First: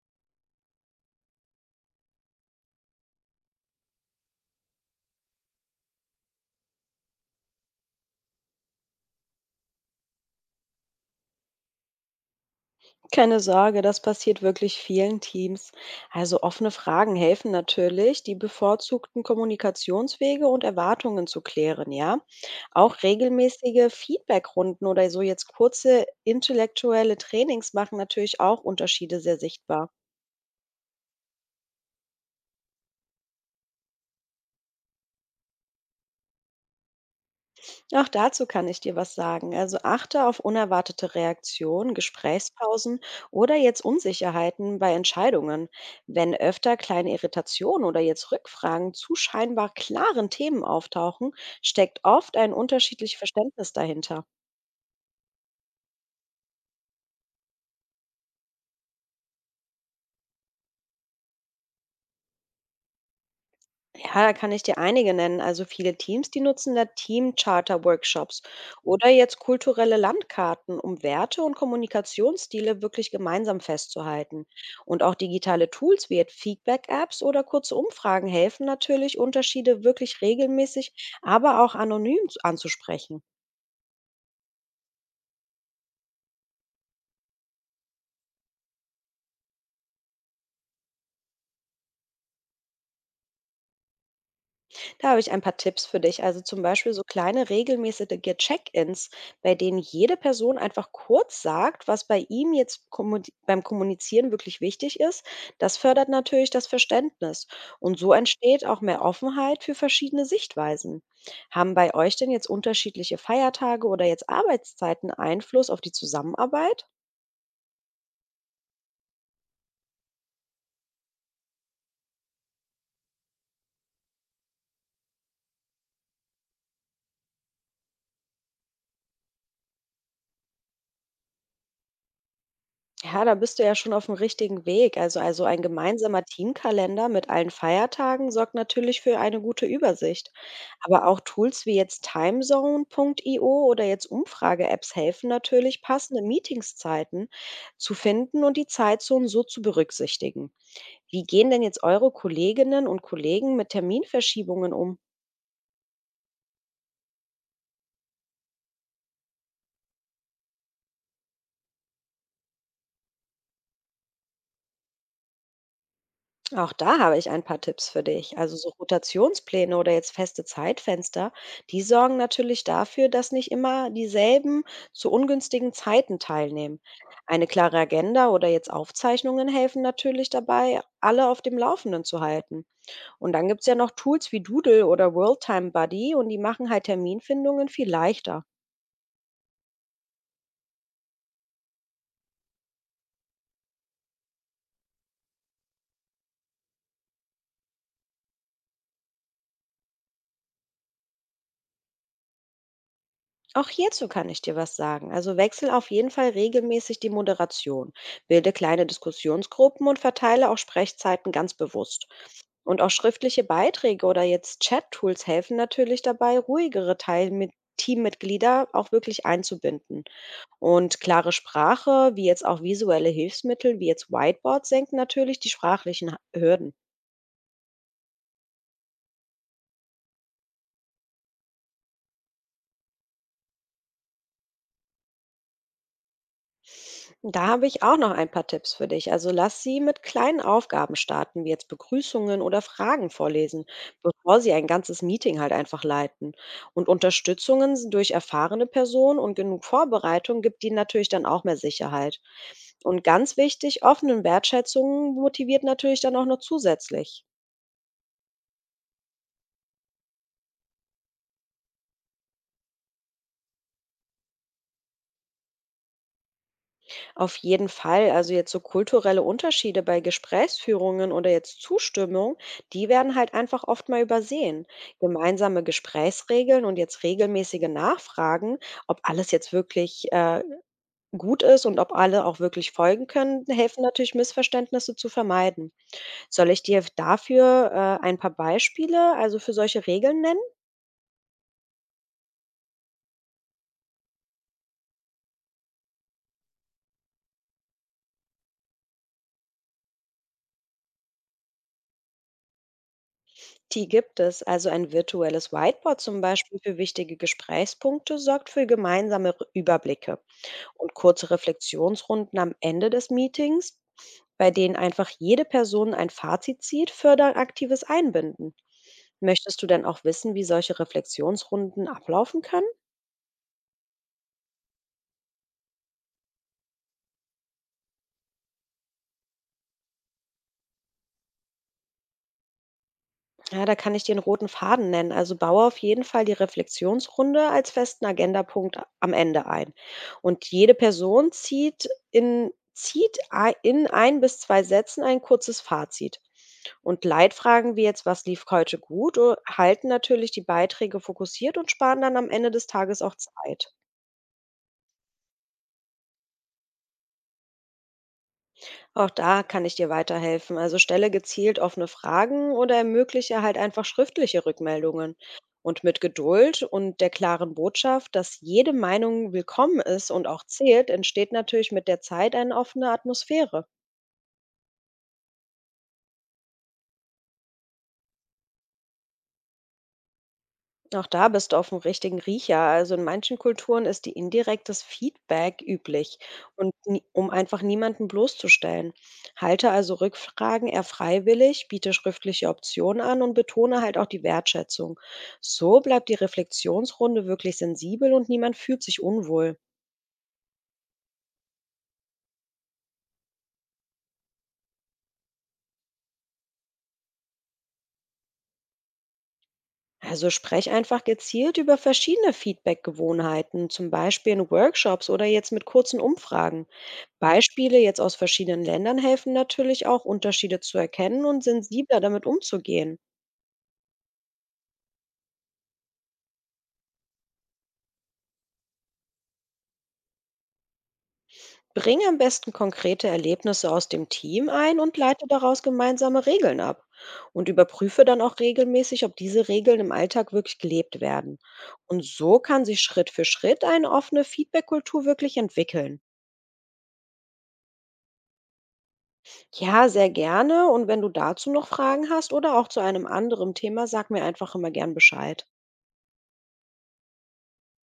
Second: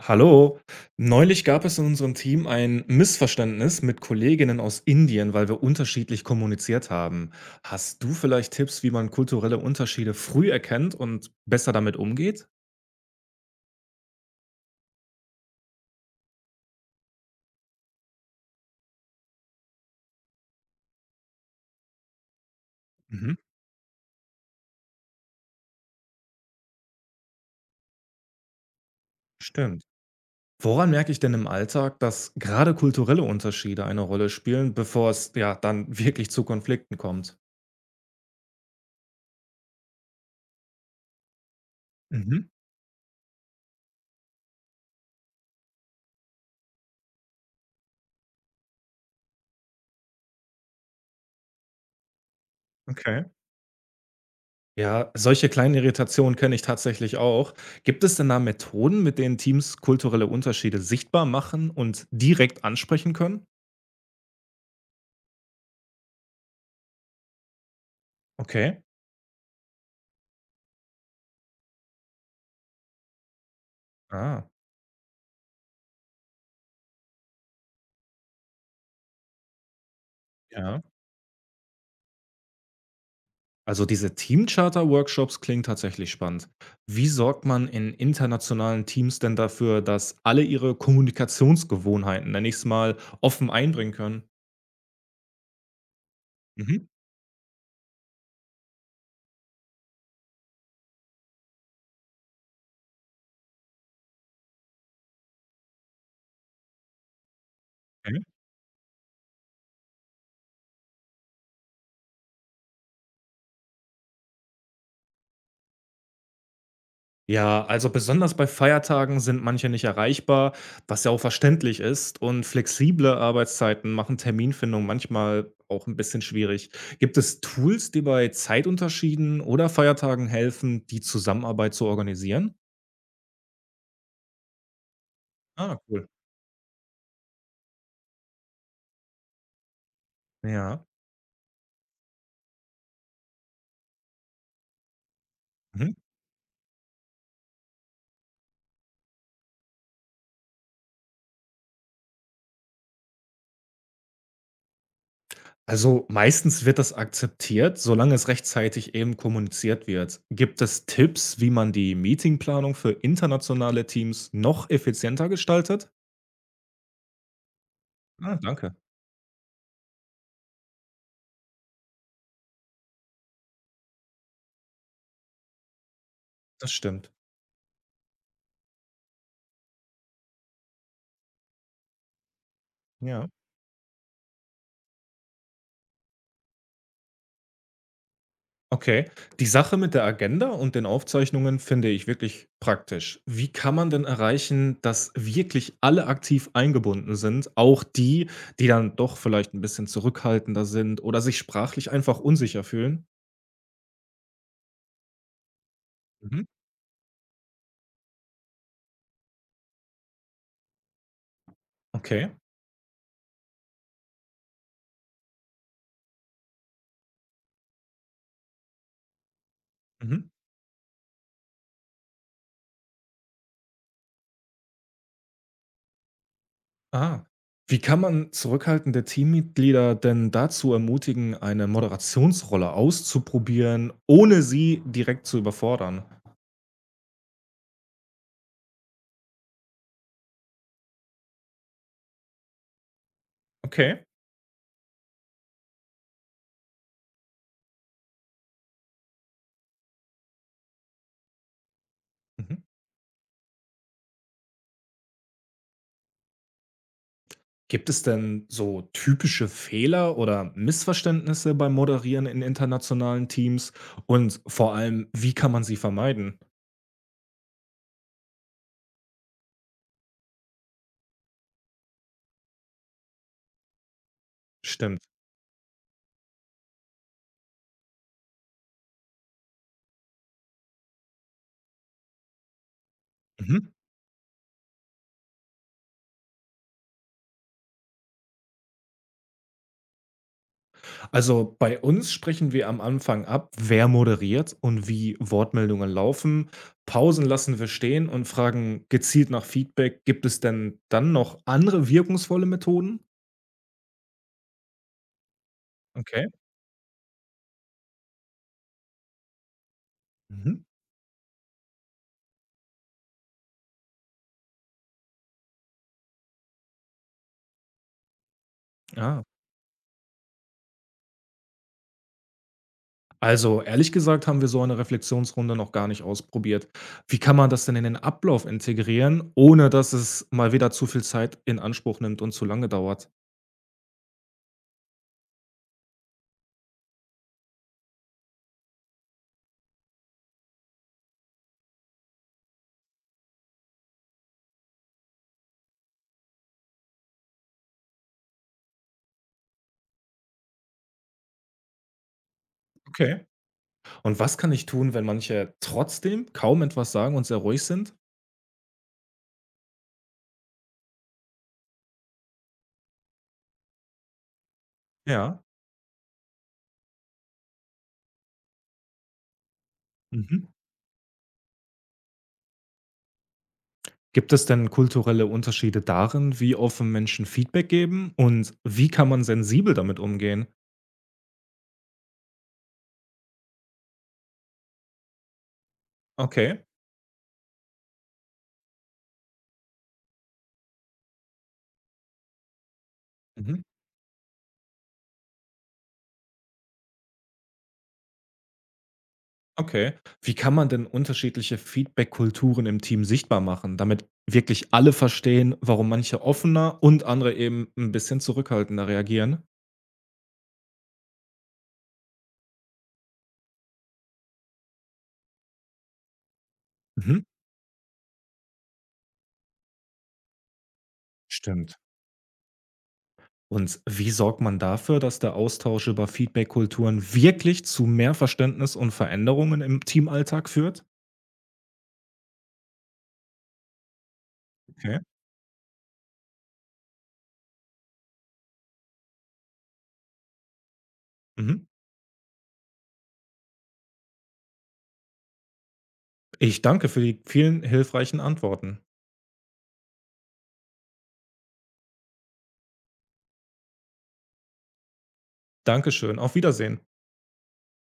Hallo, neulich gab es in unserem Team ein Missverständnis mit Kolleginnen aus Indien, weil wir unterschiedlich kommuniziert haben. Hast du vielleicht Tipps, wie man kulturelle Unterschiede früh erkennt und besser damit umgeht? Keine Sorge, das passiert wirklich vielen Teams. Also offene Fragen helfen natürlich, die bevorzugten Kommunikationswege und Erwartungen zu klären, ja. Auch Mhm, regelmäßige Feedbackrunden oder so jetzt kurze intellektuelle Trainings machen natürlich auch Unterschiede sehr stimmt. sichtbar. Woran merke ich denn im Alltag, dass gerade kulturelle Unterschiede eine Rolle spielen, bevor es ja dann wirklich zu Konflikten kommt? Auch dazu kann ich dir was sagen. Also achte auf unerwartete Reaktionen, Mhm, Gesprächspausen oder jetzt Unsicherheiten bei Entscheidungen. Wenn öfter kleine Irritationen oder jetzt Rückfragen zu scheinbar klaren Themen auftauchen, steckt oft ein unterschiedliches okay. Verständnis dahinter. Ja, solche kleinen Irritationen kenne ich tatsächlich auch. Gibt es denn da Methoden, mit denen Teams kulturelle Unterschiede sichtbar machen und direkt ansprechen können? Ja, da kann ich dir einige nennen. Also viele Teams, die nutzen da Team-Charter-Workshops Okay. oder jetzt kulturelle Landkarten, um Werte und Kommunikationsstile wirklich gemeinsam Ah, festzuhalten. Und auch digitale Tools wie jetzt Feedback-Apps oder kurze Umfragen helfen natürlich, Unterschiede wirklich ja. regelmäßig, aber auch anonym anzusprechen. Also diese Teamcharter-Workshops klingen tatsächlich spannend. Wie sorgt man in internationalen Teams denn dafür, dass alle ihre Kommunikationsgewohnheiten, nenne ich es mal, offen einbringen können? Da habe ich ein paar Tipps für dich. Also zum Mhm. Beispiel so kleine regelmäßige Check-ins, bei denen jede Person einfach kurz sagt, was bei ihm jetzt beim Kommunizieren wirklich wichtig ist. Das fördert natürlich das Verständnis. Und so entsteht auch mehr Offenheit für verschiedene Sichtweisen. Haben bei euch denn jetzt unterschiedliche Feiertage oder jetzt Arbeitszeiten Einfluss auf die Zusammenarbeit? Ja, also besonders bei Feiertagen sind manche nicht erreichbar, was ja auch verständlich ist. Und flexible Arbeitszeiten machen Terminfindung manchmal auch ein bisschen schwierig. Gibt es Tools, die bei Zeitunterschieden oder Feiertagen helfen, die Zusammenarbeit zu organisieren? Ja, da bist du ja schon auf dem richtigen Weg. Also ein Ah, cool. gemeinsamer Teamkalender mit allen Feiertagen sorgt natürlich für eine gute Übersicht. Ja. Aber auch Tools wie jetzt timezone.io oder jetzt Umfrage-Apps helfen natürlich, Mhm. passende Meetingszeiten zu finden und die Zeitzonen so zu berücksichtigen. Wie gehen denn jetzt eure Kolleginnen und Kollegen mit Terminverschiebungen um? Also meistens wird das akzeptiert, solange es rechtzeitig eben kommuniziert wird. Gibt es Tipps, wie man die Meetingplanung für internationale Teams noch effizienter gestaltet? Auch da habe ich ein paar Tipps für Ah, dich. Also so danke. Rotationspläne oder jetzt feste Zeitfenster, die sorgen natürlich dafür, dass nicht immer dieselben zu ungünstigen Zeiten Das teilnehmen. stimmt. Eine klare Agenda oder jetzt Aufzeichnungen helfen natürlich dabei, alle auf dem Laufenden zu halten. Ja. Und dann gibt es ja noch Tools wie Doodle oder Worldtime Buddy und die machen halt Terminfindungen viel leichter. Okay. Die Sache mit der Agenda und den Aufzeichnungen finde ich wirklich praktisch. Wie kann man denn erreichen, dass wirklich alle aktiv eingebunden sind, auch die, die dann doch vielleicht ein bisschen zurückhaltender sind oder sich sprachlich einfach unsicher fühlen? Auch hierzu kann ich dir was sagen. Also wechsel auf jeden Fall Mhm. regelmäßig die Moderation, bilde kleine Diskussionsgruppen und verteile auch Sprechzeiten ganz bewusst. Okay. Und auch schriftliche Beiträge oder jetzt Chat-Tools helfen natürlich dabei, ruhigere Teil mit Teammitglieder auch wirklich einzubinden. Mhm. Und klare Sprache, wie jetzt auch visuelle Hilfsmittel, wie jetzt Whiteboards, senken natürlich die sprachlichen Hürden. Ah. Wie kann man zurückhaltende Teammitglieder denn dazu ermutigen, eine Moderationsrolle auszuprobieren, ohne sie direkt zu überfordern? Da habe ich auch noch ein paar Tipps für dich. Also lass sie mit kleinen Aufgaben starten, wie jetzt Begrüßungen oder Fragen vorlesen, Okay. bevor sie ein ganzes Meeting halt einfach leiten. Und Unterstützungen durch erfahrene Personen und genug Vorbereitung gibt ihnen natürlich dann auch mehr Sicherheit. Mhm. Und ganz wichtig, offenen Wertschätzungen motiviert natürlich dann auch noch zusätzlich. Gibt es denn so typische Fehler oder Missverständnisse beim Moderieren in internationalen Teams? Und vor allem, wie kann man sie vermeiden? Auf jeden Fall. Also jetzt so kulturelle Unterschiede bei Gesprächsführungen oder jetzt Zustimmung, die werden halt einfach oft mal übersehen. Stimmt. Gemeinsame Gesprächsregeln und jetzt regelmäßige Nachfragen, ob alles jetzt wirklich gut ist und ob alle auch wirklich folgen können, Mhm. helfen natürlich, Missverständnisse zu vermeiden. Soll ich dir dafür ein paar Beispiele, also für solche Regeln nennen? Also bei uns sprechen wir am Anfang ab, wer moderiert und wie Wortmeldungen laufen. Pausen lassen wir stehen und fragen gezielt nach Feedback. Gibt es denn dann noch andere wirkungsvolle Methoden? Die gibt es. Also ein virtuelles Whiteboard zum Okay. Beispiel für wichtige Gesprächspunkte sorgt für gemeinsame Überblicke. Mhm. Und kurze Reflexionsrunden am Ende des Meetings, bei denen einfach jede Person ein Fazit zieht, fördern aktives Einbinden. Ah, Möchtest du denn auch wissen, wie solche Reflexionsrunden ablaufen können? also ehrlich gesagt haben wir so eine Reflexionsrunde noch gar nicht ausprobiert. Wie kann man das denn in den Ablauf integrieren, ohne dass es mal wieder zu viel Zeit in Anspruch nimmt und zu lange dauert? Ja, da kann ich den roten Faden nennen. Also baue auf jeden Fall die Reflexionsrunde als festen Agendapunkt am Ende ein. Und jede Person zieht in 1 bis 2 Sätzen ein kurzes Fazit. Und Leitfragen wie jetzt, was lief heute gut, halten natürlich die Beiträge fokussiert und sparen dann am Ende des Tages auch Okay. Zeit. Und was kann ich tun, wenn manche trotzdem kaum etwas sagen und sehr ruhig sind? Auch da kann ich dir weiterhelfen. Also stelle gezielt offene Fragen oder ermögliche halt einfach schriftliche Rückmeldungen. Ja. Und mit Geduld und der klaren Botschaft, dass jede Meinung willkommen ist und auch Mhm. zählt, entsteht natürlich mit der Zeit eine offene Atmosphäre. Gibt es denn kulturelle Unterschiede darin, wie offen Menschen Feedback geben, und wie kann man sensibel damit umgehen? Auch da bist du auf dem richtigen Riecher. Also in manchen Kulturen ist die indirektes Feedback üblich Okay. und um einfach niemanden bloßzustellen. Halte also Rückfragen eher freiwillig, biete schriftliche Optionen an und Mhm. betone halt auch die Wertschätzung. So bleibt die Reflexionsrunde wirklich sensibel und niemand fühlt sich unwohl. Okay. Wie kann man denn unterschiedliche Feedback-Kulturen im Team sichtbar machen, damit wirklich alle verstehen, warum manche offener und andere eben ein bisschen zurückhaltender reagieren? Also sprech einfach gezielt über verschiedene Feedback-Gewohnheiten, zum Beispiel in Workshops oder jetzt mit kurzen Umfragen. Mhm. Beispiele jetzt aus verschiedenen Ländern helfen natürlich auch, Unterschiede zu erkennen und Stimmt. sensibler damit umzugehen. Und wie sorgt man dafür, dass der Austausch über Feedback-Kulturen wirklich zu mehr Verständnis und Veränderungen im Teamalltag führt? Bring am besten konkrete Erlebnisse aus dem Team ein und Okay. leite daraus gemeinsame Regeln ab. Und überprüfe dann auch regelmäßig, ob diese Regeln im Alltag wirklich gelebt werden. Mhm. Und so kann sich Schritt für Schritt eine offene Feedback-Kultur wirklich entwickeln. Ich danke für die vielen hilfreichen Antworten. Ja, sehr gerne. Und wenn du dazu noch Fragen hast oder auch zu einem anderen Thema, sag mir einfach immer gern Bescheid. Dankeschön. Auf Wiedersehen.